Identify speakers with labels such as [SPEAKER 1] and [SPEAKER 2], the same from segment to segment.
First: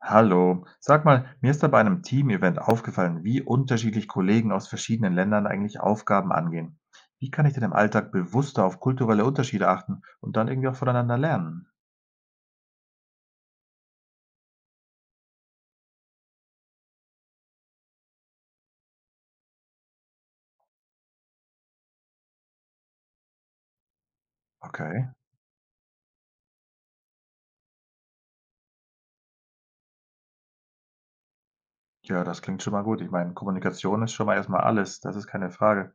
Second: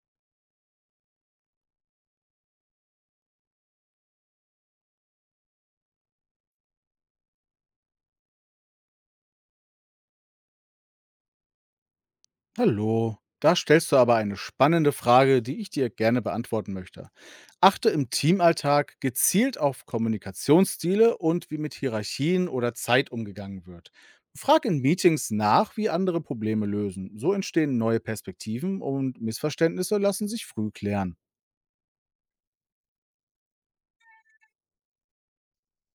[SPEAKER 1] Hallo, sag mal, mir ist da bei einem Team-Event aufgefallen, wie unterschiedlich Kollegen aus verschiedenen Ländern eigentlich Aufgaben angehen. Wie kann ich denn im Alltag bewusster auf kulturelle Unterschiede achten und dann irgendwie auch voneinander lernen?
[SPEAKER 2] Hallo, da stellst du aber eine spannende Frage, die ich dir gerne beantworten möchte. Achte im Teamalltag gezielt auf Kommunikationsstile und wie mit Hierarchien oder Zeit umgegangen wird. Frag in
[SPEAKER 1] Okay,
[SPEAKER 2] Meetings nach, wie andere Probleme lösen. So entstehen neue Perspektiven und Missverständnisse lassen sich früh klären.
[SPEAKER 1] ja, das klingt schon mal gut. Ich meine, Kommunikation ist schon mal erstmal alles, das ist keine Frage.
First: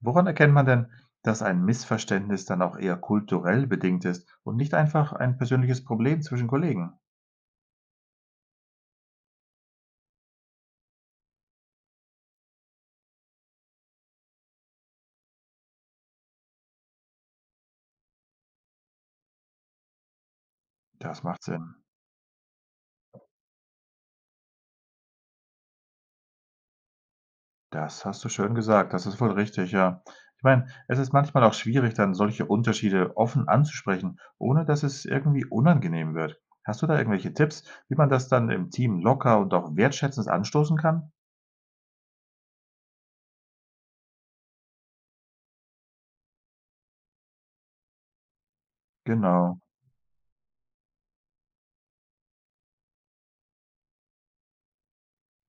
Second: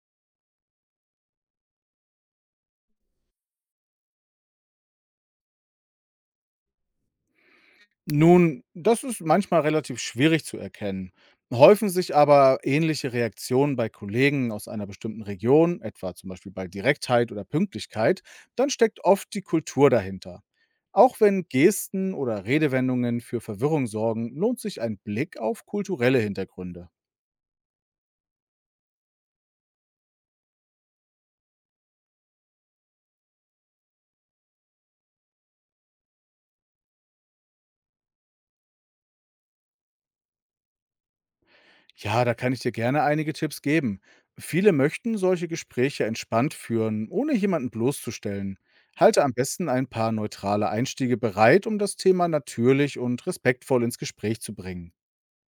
[SPEAKER 1] Woran erkennt man denn, dass ein Missverständnis dann auch eher kulturell bedingt ist und nicht einfach ein persönliches Problem zwischen Kollegen?
[SPEAKER 2] Nun, das ist manchmal relativ schwierig zu erkennen. Häufen sich aber ähnliche Reaktionen bei Kollegen aus einer bestimmten Region, etwa zum Beispiel bei Direktheit oder Pünktlichkeit, dann steckt oft die Kultur dahinter. Auch
[SPEAKER 1] Das macht
[SPEAKER 2] wenn
[SPEAKER 1] Sinn.
[SPEAKER 2] Gesten oder Redewendungen für Verwirrung sorgen, lohnt sich ein Blick auf kulturelle Hintergründe.
[SPEAKER 1] Das hast du schön gesagt. Das ist wohl richtig, ja. Ich meine, es ist manchmal auch schwierig, dann solche Unterschiede offen anzusprechen, ohne dass es irgendwie unangenehm wird. Hast du da irgendwelche Tipps, wie man das dann im Team locker und auch wertschätzend anstoßen kann?
[SPEAKER 2] Ja, da kann ich dir gerne einige Tipps geben. Viele möchten solche Gespräche entspannt führen, ohne jemanden bloßzustellen. Halte am
[SPEAKER 1] Genau.
[SPEAKER 2] besten ein paar neutrale Einstiege bereit, um das Thema natürlich und respektvoll ins Gespräch zu bringen.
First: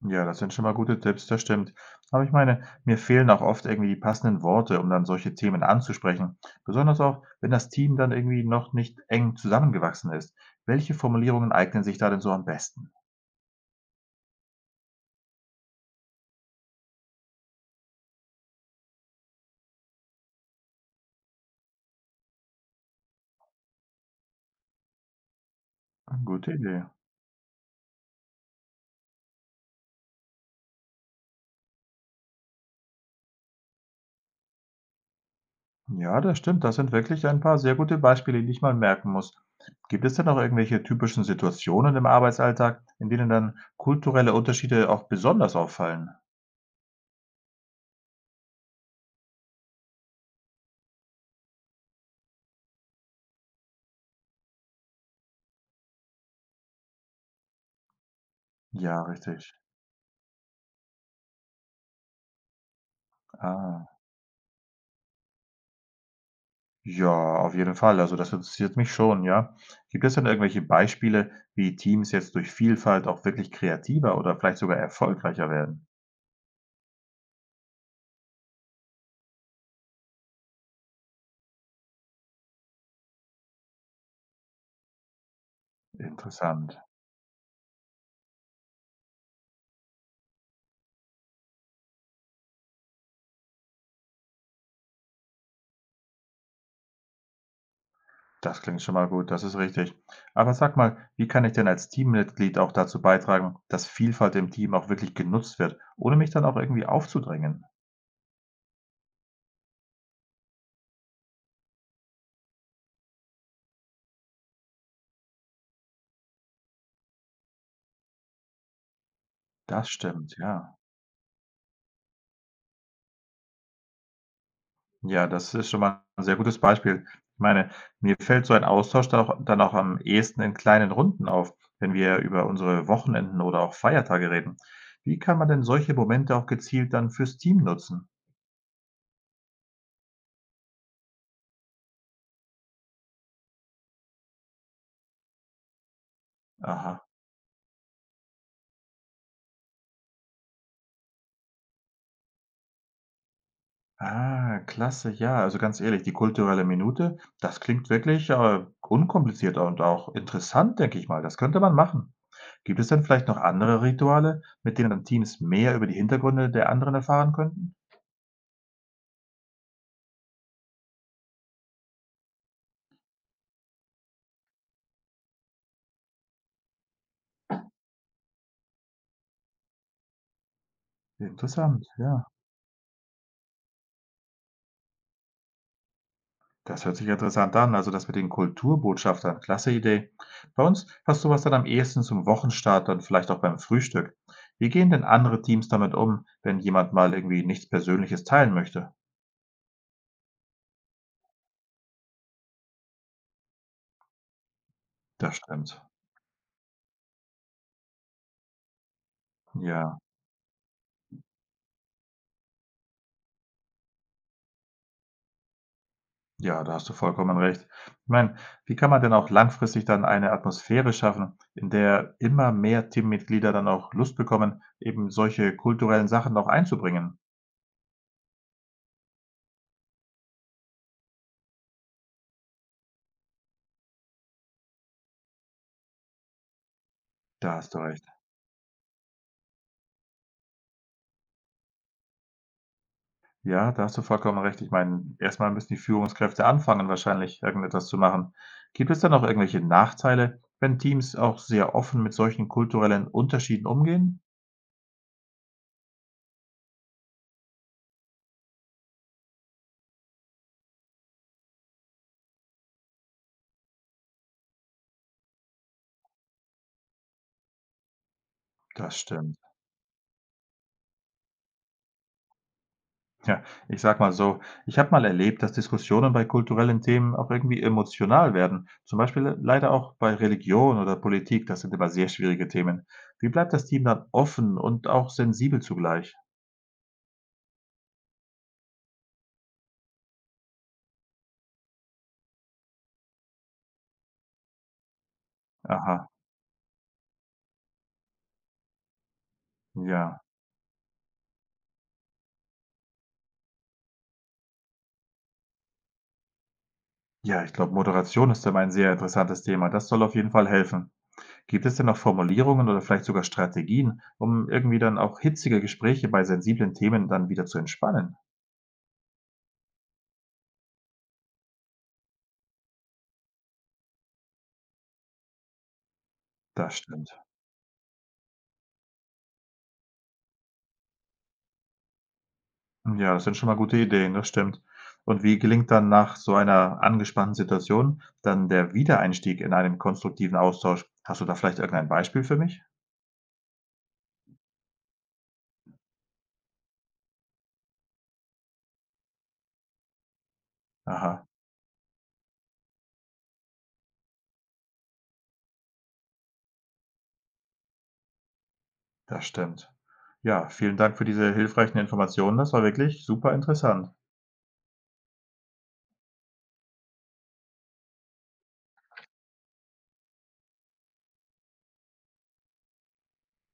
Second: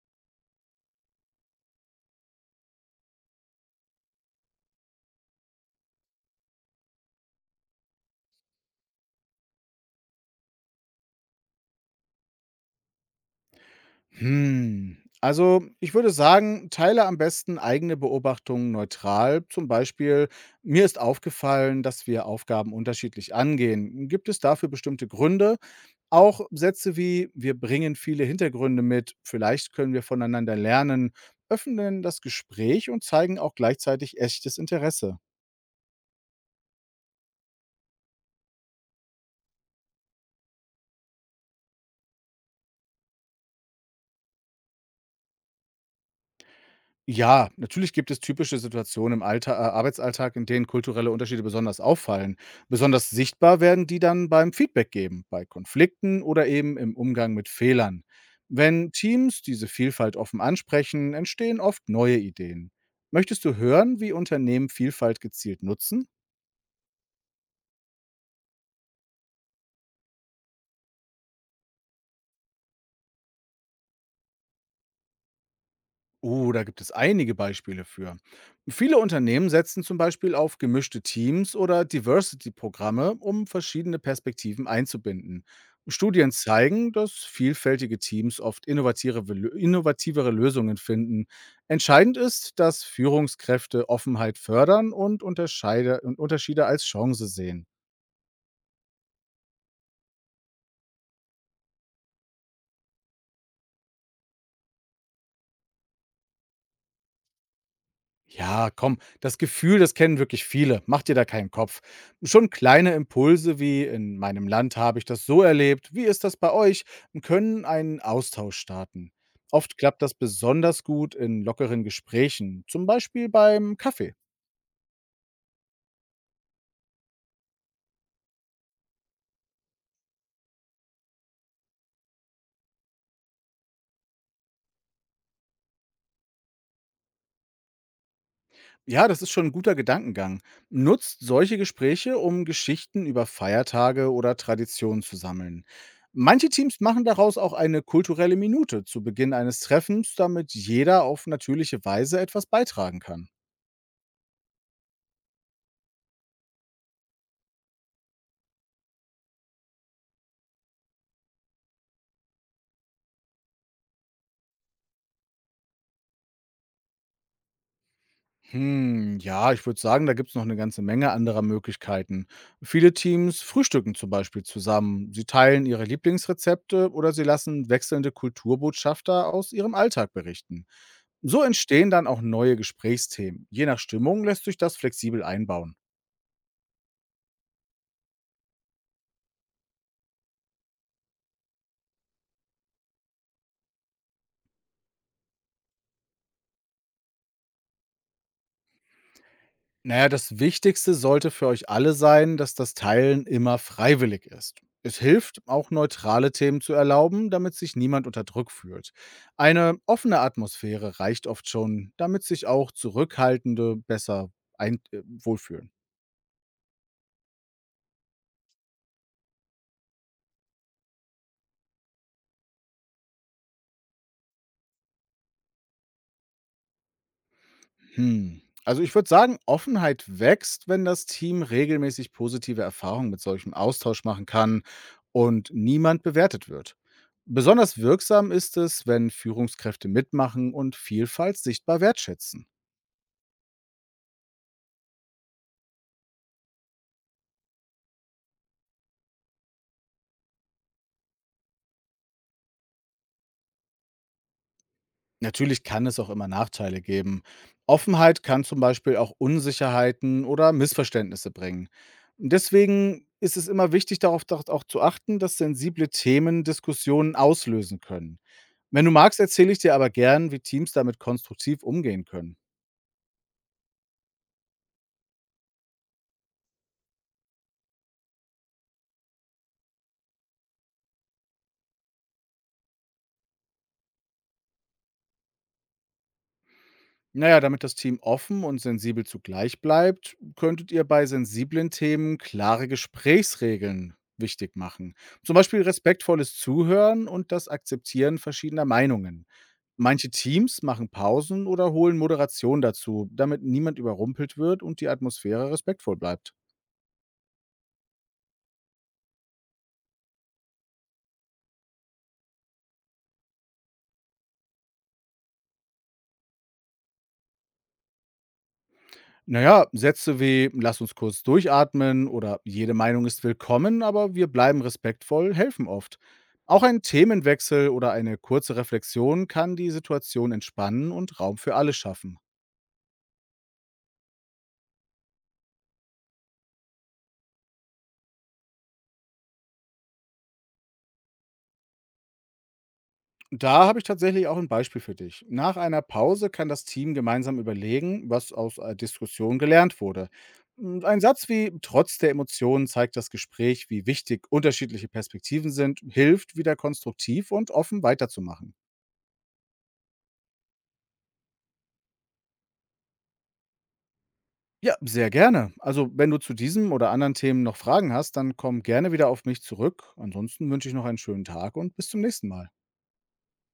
[SPEAKER 1] Ja, das sind schon mal gute Tipps, das stimmt. Aber ich meine, mir fehlen auch oft irgendwie die passenden Worte, um dann solche Themen anzusprechen. Besonders auch, wenn das Team dann irgendwie noch nicht eng zusammengewachsen ist. Welche Formulierungen eignen sich da denn so am besten?
[SPEAKER 2] Hm. Also, ich würde sagen, teile am besten eigene Beobachtungen neutral. Zum Beispiel, mir ist aufgefallen, dass wir Aufgaben unterschiedlich angehen. Gibt es dafür bestimmte Gründe? Auch
[SPEAKER 1] Gute Idee.
[SPEAKER 2] Sätze wie, wir bringen viele Hintergründe mit, vielleicht können wir voneinander lernen, öffnen das Gespräch und zeigen auch gleichzeitig echtes Interesse.
[SPEAKER 1] Ja, das stimmt. Das sind wirklich ein paar sehr gute Beispiele, die ich mal merken muss. Gibt es denn auch irgendwelche typischen Situationen im Arbeitsalltag, in denen dann kulturelle Unterschiede auch besonders auffallen?
[SPEAKER 2] Ja, natürlich gibt es typische Situationen im Allta Arbeitsalltag, in denen kulturelle Unterschiede besonders auffallen. Besonders sichtbar werden die dann beim Feedback geben, bei Konflikten oder eben im Umgang mit Fehlern. Wenn
[SPEAKER 1] Ja,
[SPEAKER 2] Teams
[SPEAKER 1] richtig.
[SPEAKER 2] diese Vielfalt offen ansprechen, entstehen oft neue Ideen. Möchtest du
[SPEAKER 1] Ah.
[SPEAKER 2] hören, wie Unternehmen Vielfalt gezielt nutzen?
[SPEAKER 1] Ja, auf jeden Fall. Also das interessiert mich schon, ja. Gibt es denn irgendwelche Beispiele, wie Teams jetzt durch Vielfalt auch wirklich kreativer oder vielleicht sogar erfolgreicher werden?
[SPEAKER 2] Oh, da gibt es einige Beispiele für. Viele Unternehmen setzen zum Beispiel auf gemischte Teams oder Diversity-Programme, um verschiedene Perspektiven einzubinden. Studien
[SPEAKER 1] Interessant.
[SPEAKER 2] zeigen, dass vielfältige Teams oft innovativere Lösungen finden. Entscheidend ist, dass Führungskräfte Offenheit fördern und Unterschiede als Chance sehen.
[SPEAKER 1] Das klingt schon mal gut, das ist richtig. Aber sag mal, wie kann ich denn als Teammitglied auch dazu beitragen, dass Vielfalt im Team auch wirklich genutzt wird, ohne mich dann auch irgendwie aufzudrängen?
[SPEAKER 2] Ja, komm, das Gefühl, das kennen wirklich viele. Mach dir da keinen Kopf. Schon kleine Impulse wie in meinem Land habe ich das so erlebt, wie ist das bei euch, können einen Austausch starten. Oft
[SPEAKER 1] Das
[SPEAKER 2] klappt das
[SPEAKER 1] stimmt, ja.
[SPEAKER 2] besonders gut in lockeren Gesprächen, zum Beispiel beim Kaffee.
[SPEAKER 1] Ja, das ist schon mal ein sehr gutes Beispiel. Ich meine, mir fällt so ein Austausch dann auch am ehesten in kleinen Runden auf, wenn wir über unsere Wochenenden oder auch Feiertage reden. Wie kann man denn solche Momente auch gezielt dann fürs Team nutzen?
[SPEAKER 2] Ja, das ist schon ein guter Gedankengang. Nutzt solche Gespräche, um Geschichten über Feiertage oder Traditionen zu sammeln. Manche Teams machen
[SPEAKER 1] Aha.
[SPEAKER 2] daraus auch eine kulturelle Minute zu Beginn eines Treffens, damit jeder auf natürliche Weise etwas beitragen kann.
[SPEAKER 1] Ah, klasse, ja. Also, ganz ehrlich, die kulturelle Minute, das klingt wirklich, unkompliziert und auch interessant, denke ich mal. Das könnte man machen. Gibt es denn vielleicht noch andere Rituale, mit denen dann Teams mehr über die Hintergründe der anderen erfahren könnten?
[SPEAKER 2] Hm, ja, ich würde sagen, da gibt es noch eine ganze Menge anderer Möglichkeiten. Viele Teams frühstücken zum Beispiel zusammen. Sie teilen ihre Lieblingsrezepte oder sie lassen wechselnde Kulturbotschafter aus ihrem Alltag berichten. So
[SPEAKER 1] Interessant,
[SPEAKER 2] entstehen dann auch
[SPEAKER 1] ja.
[SPEAKER 2] neue Gesprächsthemen. Je nach Stimmung lässt sich das flexibel einbauen.
[SPEAKER 1] Das hört sich interessant an, also das mit den Kulturbotschaftern, klasse Idee. Bei uns hast du was dann am ehesten zum Wochenstart, dann vielleicht auch beim Frühstück. Wie gehen denn andere Teams damit um, wenn jemand mal irgendwie nichts Persönliches teilen möchte?
[SPEAKER 2] Naja, das Wichtigste sollte für euch alle sein, dass das Teilen immer freiwillig ist. Es
[SPEAKER 1] Das
[SPEAKER 2] hilft, auch
[SPEAKER 1] stimmt.
[SPEAKER 2] neutrale Themen zu erlauben, damit sich niemand unter Druck fühlt. Eine
[SPEAKER 1] Ja.
[SPEAKER 2] offene Atmosphäre reicht oft schon, damit sich auch Zurückhaltende besser ein wohlfühlen.
[SPEAKER 1] Ja, da hast du vollkommen recht. Ich meine, wie kann man denn auch langfristig dann eine Atmosphäre schaffen, in der immer mehr Teammitglieder dann auch Lust bekommen, eben solche kulturellen Sachen noch einzubringen?
[SPEAKER 2] Hm. Also ich würde sagen, Offenheit wächst, wenn das Team regelmäßig positive Erfahrungen mit solchem Austausch machen kann und niemand bewertet wird.
[SPEAKER 1] Da hast
[SPEAKER 2] Besonders
[SPEAKER 1] du recht.
[SPEAKER 2] wirksam ist es, wenn Führungskräfte mitmachen und Vielfalt sichtbar wertschätzen.
[SPEAKER 1] Ja, da hast du vollkommen recht. Ich meine, erstmal müssen die Führungskräfte anfangen, wahrscheinlich irgendetwas zu machen. Gibt es dann auch irgendwelche Nachteile, wenn Teams auch sehr offen mit solchen kulturellen Unterschieden umgehen?
[SPEAKER 2] Natürlich kann es auch immer Nachteile geben. Offenheit kann zum Beispiel auch Unsicherheiten oder Missverständnisse bringen. Deswegen ist es immer wichtig, darauf doch auch zu achten, dass sensible Themen Diskussionen auslösen können. Wenn du
[SPEAKER 1] Das
[SPEAKER 2] magst,
[SPEAKER 1] stimmt.
[SPEAKER 2] erzähle ich dir aber gern, wie Teams damit konstruktiv umgehen können.
[SPEAKER 1] Ja, ich sag mal so, ich habe mal erlebt, dass Diskussionen bei kulturellen Themen auch irgendwie emotional werden. Zum Beispiel leider auch bei Religion oder Politik. Das sind immer sehr schwierige Themen. Wie bleibt das Team dann offen und auch sensibel zugleich?
[SPEAKER 2] Na ja, damit das Team offen und sensibel zugleich bleibt, könntet ihr bei sensiblen Themen klare Gesprächsregeln wichtig machen. Zum Beispiel
[SPEAKER 1] Aha,
[SPEAKER 2] respektvolles Zuhören und das Akzeptieren verschiedener Meinungen. Manche
[SPEAKER 1] ja.
[SPEAKER 2] Teams machen Pausen oder holen Moderation dazu, damit niemand überrumpelt wird und die Atmosphäre respektvoll bleibt.
[SPEAKER 1] Ja, ich glaube, Moderation ist immer ein sehr interessantes Thema. Das soll auf jeden Fall helfen. Gibt es denn noch Formulierungen oder vielleicht sogar Strategien, um irgendwie dann auch hitzige Gespräche bei sensiblen Themen dann wieder zu entspannen?
[SPEAKER 2] Na ja, Sätze wie „Lass uns kurz durchatmen“ oder „Jede Meinung ist willkommen, aber wir bleiben respektvoll“ helfen oft. Auch
[SPEAKER 1] Das
[SPEAKER 2] ein
[SPEAKER 1] stimmt.
[SPEAKER 2] Themenwechsel oder eine kurze Reflexion kann die Situation entspannen und Raum für alle schaffen.
[SPEAKER 1] Ja, das sind schon mal gute Ideen, das stimmt. Und wie gelingt dann nach so einer angespannten Situation dann der Wiedereinstieg in einen konstruktiven Austausch? Hast du da vielleicht irgendein Beispiel für mich?
[SPEAKER 2] Da habe ich tatsächlich auch ein Beispiel für dich. Nach einer Pause kann das Team gemeinsam überlegen, was aus Diskussion gelernt wurde. Hm, ein
[SPEAKER 1] Aha,
[SPEAKER 2] Satz wie „Trotz der Emotionen zeigt das Gespräch, wie wichtig unterschiedliche Perspektiven sind“, hilft, wieder konstruktiv und offen weiterzumachen.
[SPEAKER 1] das stimmt. Ja, vielen Dank für diese hilfreichen Informationen. Das war wirklich super interessant.
[SPEAKER 2] Ja, sehr gerne. Also, wenn du zu diesem oder anderen Themen noch Fragen hast, dann komm gerne wieder auf mich zurück. Ansonsten wünsche ich noch einen schönen Tag und bis zum nächsten Mal.